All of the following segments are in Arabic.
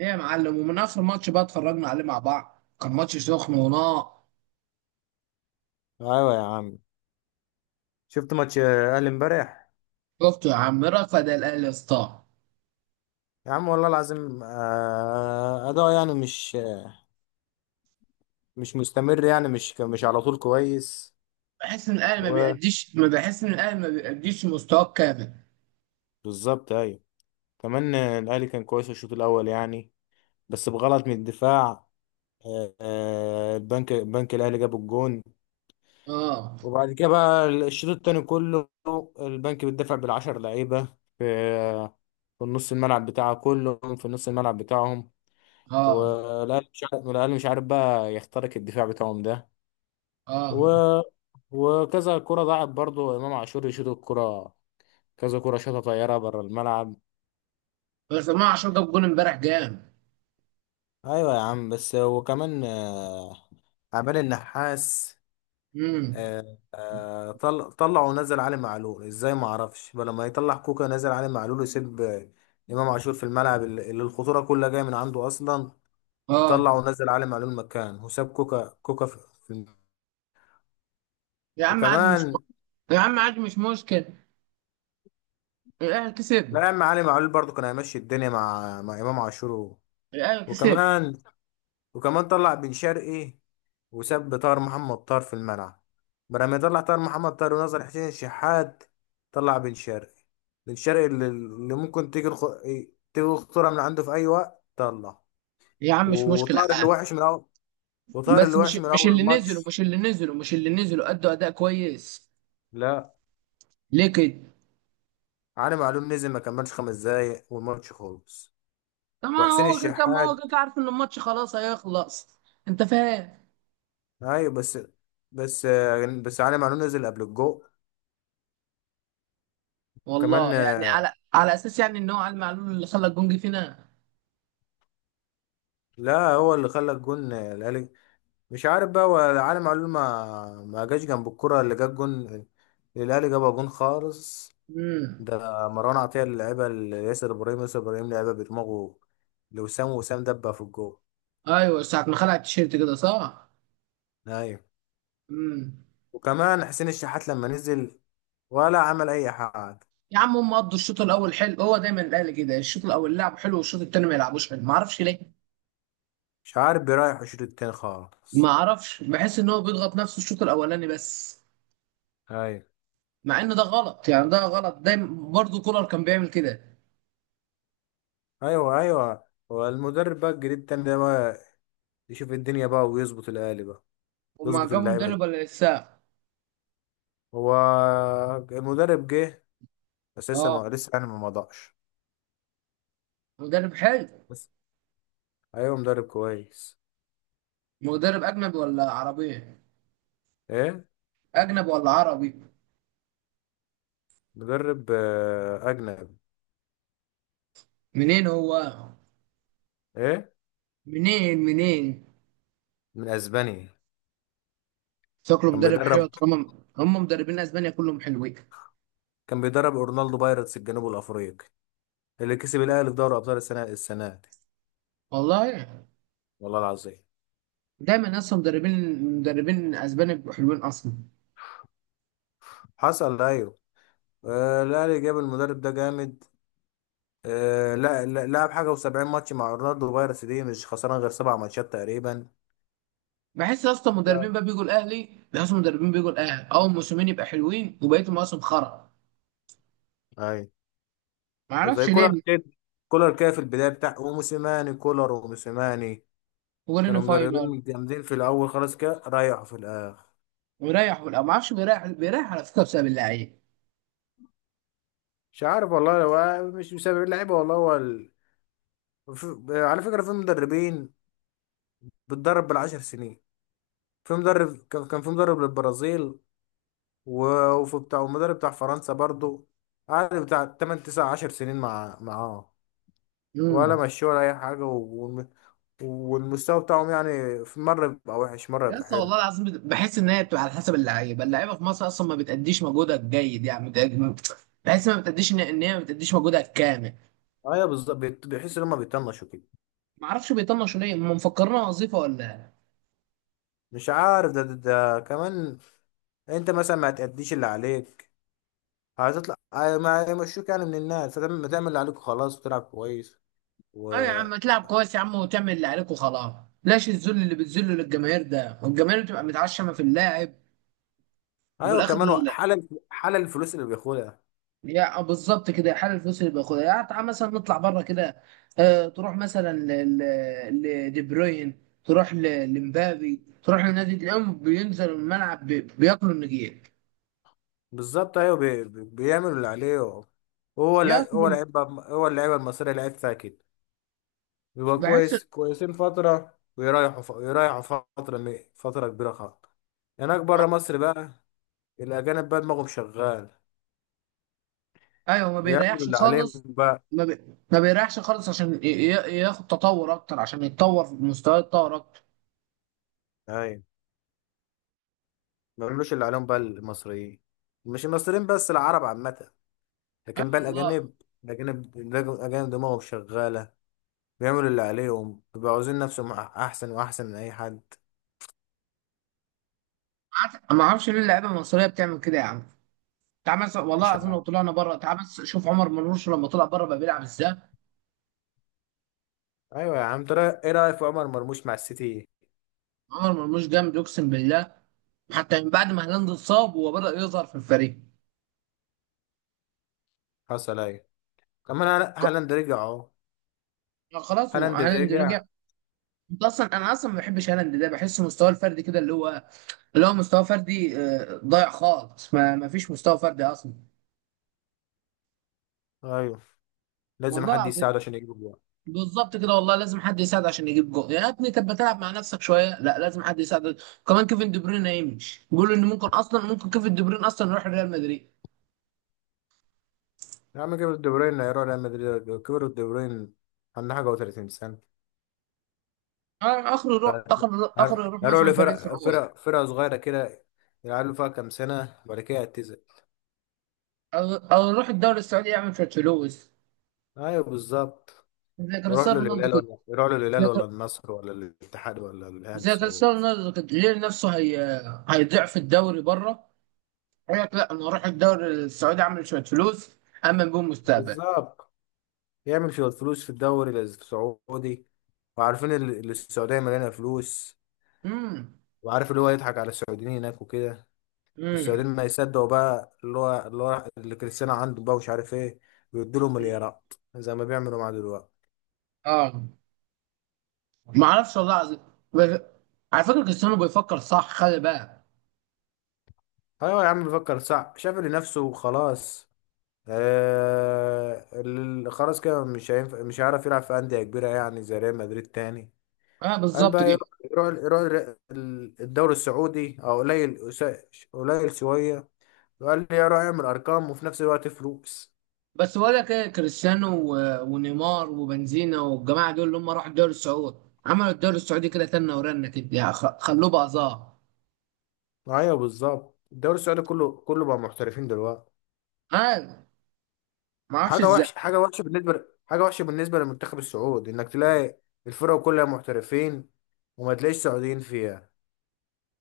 ايه يا معلم؟ ومن اخر ماتش بقى اتفرجنا عليه مع بعض، كان ماتش سخن ونار. ايوه يا عم. شفت ماتش الاهلي امبارح؟ شفته يا عم، رفض الاهلي يا اسطى. يا عم والله العظيم، اداء يعني مش مستمر، يعني مش على طول كويس بحس ان الاهلي ما و... بيأديش، ما بحس ان الاهلي ما بيأديش مستواه كامل. بالظبط ايوه. كمان، الاهلي كان كويس في الشوط الاول يعني، بس بغلط من الدفاع. البنك الاهلي جاب الجون، اه، وبعد كده بقى الشوط التاني كله البنك بيدافع بالعشر لعيبه في في النص الملعب بتاعه، كلهم في نص الملعب بتاعهم. اه، والأهلي مش عارف الأهلي مش عارف بقى يخترق الدفاع بتاعهم ده و... اه. وكذا كرة ضاعت، برضو إمام عاشور يشوط الكرة، كذا كرة شاطة طيارة بره الملعب. بس امام عاشور جاب جول امبارح جامد. ايوه يا عم، بس وكمان عمال النحاس. امم، طلع ونزل علي معلول ازاي؟ ما اعرفش. بل لما يطلع كوكا نزل علي معلول ويسيب امام عاشور في الملعب، اللي الخطوره كلها جايه من عنده اصلا. طلع اه. ونزل علي معلول مكان، وساب كوكا في في الم- يا عم عادي، مش وكمان. يا عم عادي مش مشكل. الاهلي لا كسب. يا عم علي معلول برضو كان هيمشي الدنيا مع امام عاشور. الاهلي كسب. وكمان، وكمان طلع بن شرقي وساب طاهر محمد طاهر في الملعب، بدل ما يطلع طاهر محمد طاهر ونظر حسين الشحات. طلع بن شرقي، بن شرقي اللي ممكن تيجي تيجي الخطوره من عنده في اي وقت طلع. يا عم مش مشكلة، وطاهر اللي عادي. وحش من اول وطاهر بس اللي وحش مش من مش اول الماتش. اللي نزلوا ادوا اداء كويس. لا، ليه كده؟ علي معلول نزل ما كملش 5 دقايق والماتش خلص. طبعا وحسين هو كده كان، ما هو كده الشحات. كده عارف ان الماتش خلاص هيخلص. انت فاهم؟ ايوه بس، بس علي معلول نزل قبل الجو. كمان، والله يعني على اساس يعني ان هو علي معلول اللي خلى الجونج فينا. لا هو اللي خلى الجون الاهلي. مش عارف بقى، هو علي معلول ما جاش جنب الكرة اللي جاب جون. الاهلي جابها جون خالص. امم. ده مروان عطية اللي لعبها لياسر ابراهيم، ياسر ابراهيم لعبها بدماغه لوسام، دبها في الجو. ايوه، ساعه ما خلع التيشيرت كده، صح. ايوه. امم. وكمان حسين الشحات لما نزل ولا عمل اي حاجة. يا عم هم قضوا الشوط الاول حلو، هو دايما الاهلي كده، الشوط الاول لعب حلو والشوط التاني ما يلعبوش حلو، ما اعرفش ليه. مش عارف، بيريح الشوط التاني ما خالص. اعرفش، بحس ان هو بيضغط نفسه الشوط الاولاني بس. ايوه، مع ان ده غلط يعني، ده غلط دايما برضه، كولر كان بيعمل كده. ايوه، ايوه. هو المدرب بقى الجديد التاني ده بقى يشوف الدنيا بقى ويظبط الاهلي بقى، وما يظبط جابوا اللعيبه دي. مدرب ولا لسه؟ هو المدرب جه بس لسه اه. ما لسه يعني ما مضاعش مدرب حلو. بس. ايوه مدرب كويس. مدرب أجنبي ولا عربي؟ ايه؟ أجنبي ولا عربي؟ مدرب اجنبي. منين هو؟ ايه؟ منين منين؟ من اسبانيا. شكله كان مدرب حلو بيدرب طالما. هم مدربين أسبانيا كلهم حلوين. كان بيدرب اورنالدو بايرتس الجنوب الافريقي، اللي كسب الاهلي في دوري ابطال السنه دي. والله والله العظيم. دايما أصلا مدربين، مدربين أسبانيا بيبقوا حلوين أصلا. حصل ايوه. آه، الاهلي جاب المدرب ده جامد. آه، لعب حاجه و70 ماتش مع اورنالدو بايرتس دي، مش خسران غير 7 ماتشات تقريبا. بحس أصلا مدربين ف- بقى بيجوا الأهلي، مدربين بيجوا الأهلي أول موسمين يبقى حلوين وبقيت المواسم خرا. اي. معرفش زي كولر ليه. كده، كولر كده في البدايه بتاع وموسيماني، كولر وموسيماني هو لنا كانوا فاينل. مدربين جامدين في الاول، خلاص كده ريحوا في الاخر. ويريح، ولا معرفش، بيريح على فكرة بسبب اللعيب. مش عارف والله، هو مش بسبب اللعيبه والله، هو على فكره في مدربين بتدرب بالعشر سنين. في مدرب كان في مدرب للبرازيل و... وفي بتاع ومدرب بتاع فرنسا برضو، قعد بتاع 8 9 10 سنين معاه ولا مشوه ولا اي حاجه، والم- والمستوى بتاعهم يعني في مره بيبقى وحش مره بيبقى يس حلو. والله العظيم، بحس ان هي بتبقى على حسب اللعيبه، اللعيبه في مصر اصلا ما بتأديش مجهودها الجيد يعني، بحس ما بتأديش، ان هي ما بتأديش مجهودها الكامل. ايوه بالظبط، بيحس ان هم بيطنشوا كده. ما اعرفش بيطنشوا ليه، هم مفكرينها وظيفه ولا إيه؟ مش عارف ده كمان. انت مثلا ما هتأديش اللي عليك، هتطلع ما يمشوك يعني من الناس، فتعمل، اللي عليك خلاص وتلعب كويس. و. اه يا عم تلعب كويس يا عم، وتعمل اللي عليك وخلاص. لاش الذل اللي بتذله للجماهير ده، والجماهير بتبقى متعشمه في اللاعب. وفي ايوه الاخر كمان، هو حلل، الفلوس اللي بياخدها. يعني بالظبط كده، حال الفلوس اللي بياخدها يعني. تعال مثلا نطلع بره كده، تروح مثلا لدي بروين، تروح لمبابي، تروح لنادي، تلاقيهم بينزلوا الملعب بياكلوا النجيل. بالظبط ايوه، بيعمل اللي عليه. هو بياكلوا. لعيب، هو اللعيبه المصريه لعيبتها كده. بيبقى بحس كويس كويسين فتره ويريحوا يريحوا فتره فتره كبيره خالص. هناك ما- بره مصر بقى الاجانب بقى دماغهم شغال، ايوه ما بيعملوا بيريحش اللي عليهم خالص. بقى. ما بيريحش خالص عشان ياخد تطور اكتر، عشان يتطور في مستواه يتطور اكتر. ايوه ما بيعملوش اللي عليهم بقى المصريين. مش المصريين بس، العرب عامة. اي لكن بقى والله. الأجانب، الأجانب دماغهم شغالة، بيعملوا اللي عليهم، بيبقوا عاوزين نفسهم أحسن وأحسن من أي حد. عارف، ما اعرفش ليه اللعيبه المصريه بتعمل كده يا عم. تعال مثلا والله مش العظيم عارف. لو طلعنا بره، تعال بس شوف عمر مرموش لما طلع بره بقى بيلعب ازاي. أيوة يا عم، ترى إيه رأيك في عمر مرموش مع السيتي؟ عمر مرموش جامد اقسم بالله. حتى من بعد ما هالاند اتصاب هو بدأ يظهر في الفريق. حصل أيوة. كمان ك- هالاند رجع أهو. خلاص، هو هالاند هالاند رجع. رجع. انت اصلا، انا اصلا ما بحبش هالاند ده، بحس مستواه الفردي كده، اللي هو اللي هو مستوى فردي ضايع خالص، ما فيش مستوى فردي اصلا. أيوه. لازم والله حد العظيم. يساعده عشان يجيب جوان. بالظبط كده والله، لازم حد يساعد عشان يجيب جول، يا ابني طب ما تلعب مع نفسك شويه، لا لازم حد يساعدك. كمان كيفن دي بروين هيمشي، بيقولوا ان ممكن اصلا، ممكن كيفن دي بروين اصلا يروح ريال مدريد. يا عم كبر الدبرين، يا ريال مدريد كبر الدبرين، عنده حاجة و30 سنة. اخره يروح، اخره يروح هروح مثلا فريق لفرق، سعودي. فرقة صغيرة كده، يلعبوا فيها كام سنة وبعد كده يعتزل. او يروح الدوري السعودي يعمل شويه فلوس، أيوه بالظبط. زي يروح له كريستيانو رونالدو الهلال، كده. ولا يروح له زي الهلال كر- ولا النصر ولا الاتحاد ولا الأهلي زي السعودي؟ كريستيانو رونالدو كده، ليه نفسه هي. هيضيع في الدوري بره. يقول لك لا، انا هروح الدوري السعودي اعمل شويه فلوس، امن بيهم مستقبل. بالظبط، يعمل شوية فلوس في الدوري السعودي. وعارفين السعودية مليانة فلوس. امم. وعارف اللي هو يضحك على السعوديين هناك وكده. امم. السعوديين ما يصدقوا بقى، اللي هو اللي كريستيانو عنده بقى ومش عارف ايه، ويدوا له مليارات زي ما بيعملوا معاه دلوقتي. اه. ما اعرفش والله العظيم. بس- على فكره كريستيانو بيفكر صح، خلي بالك. ايوه يا عم بفكر صح، شافل نفسه وخلاص. آه خلاص كده مش هينفع، مش هيعرف يلعب في أندية كبيرة يعني زي ريال مدريد تاني. اه قال بالظبط بقى كده. يروح، الدوري السعودي، او قليل قليل شوية، وقال لي يروح يعمل ارقام وفي نفس الوقت فلوس. بس بقول لك ايه، كريستيانو ونيمار وبنزينا والجماعه دول اللي هم راحوا الدوري السعودي، عملوا الدوري السعودي كده تنه ورنه كده يعني، خلوه بقى ظاهر. ايوه بالظبط، الدوري السعودي كله بقى محترفين دلوقتي. ما ما اعرفش حاجة ازاي. وحشة، حاجة وحشة بالنسبة للمنتخب السعودي، انك تلاقي الفرق كلها محترفين وما تلاقيش سعوديين فيها.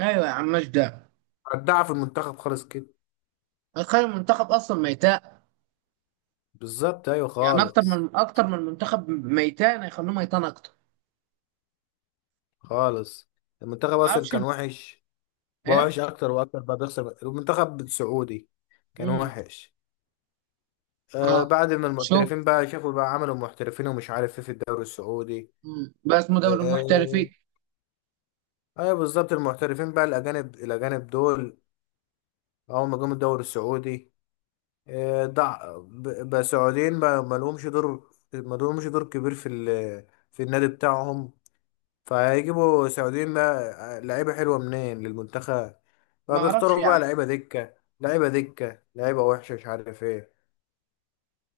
ايوه يا عم ماشي ده. ودعها في المنتخب خالص كده. هيخلي المنتخب اصلا ميتاء. بالظبط ايوه، يعني اكتر خالص. من، اكتر من المنتخب ميتان هيخلوه ميتان اكتر. خالص. المنتخب ما اصلا اعرفش كان وحش، بقى ايه. وحش اكتر واكتر بقى، بيخسر المنتخب السعودي. كان امم. وحش. آه اه. بعد ما شوف. المحترفين بقى شافوا بقى، عملوا محترفين ومش عارف ايه في الدوري السعودي. مم. بس اسمه دوري المحترفين. آه. ايوه بالظبط، المحترفين بقى الاجانب، دول اول ما جم الدوري السعودي، آه بقى سعوديين بقى ما لهمش دور، ما لهمش دور كبير في في النادي بتاعهم، فهيجيبوا سعوديين لا لعيبة حلوة منين للمنتخب، ما اعرفش فبيختاروا يا عم. بقى لعيبة دكة، لعيبة دكة لعيبة وحشة مش عارف ايه.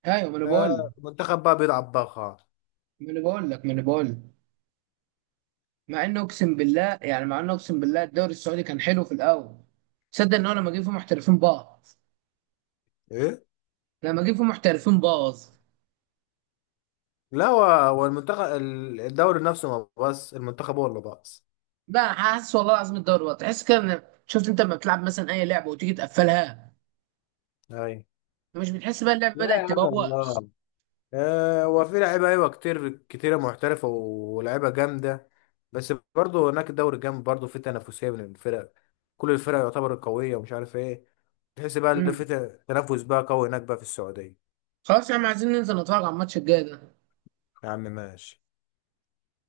ايوه ما انا بقول. آه، المنتخب بقى بيلعب بقى خالص. ما انا بقول لك. مع انه اقسم بالله يعني، مع انه اقسم بالله الدوري السعودي كان حلو في الاول. تصدق ان هو لما جه فيه محترفين باظ؟ ايه. لما جه فيه محترفين باظ. لا هو المنتخب الدوري نفسه، ما بس المنتخب هو اللي باص. لا حاسس والله العظيم الدوري باظ، تحس كده شفت انت لما بتلعب مثلا اي لعبه وتيجي تقفلها، اي. مش بتحس بقى اللعبة لا يا بدأت عم تبوخ؟ والله. آه، هو في لعيبة ايوه كتير، كتيرة محترفة ولعيبة جامدة، بس برضه هناك الدوري جامد برضه، في تنافسية بين الفرق، كل الفرق يعتبر قوية ومش عارف ايه. تحس بقى اللي امم. في تنافس بقى قوي هناك بقى في السعودية. خلاص يا عم، عايزين ننزل نتفرج على الماتش الجاي ده. يا عم ماشي.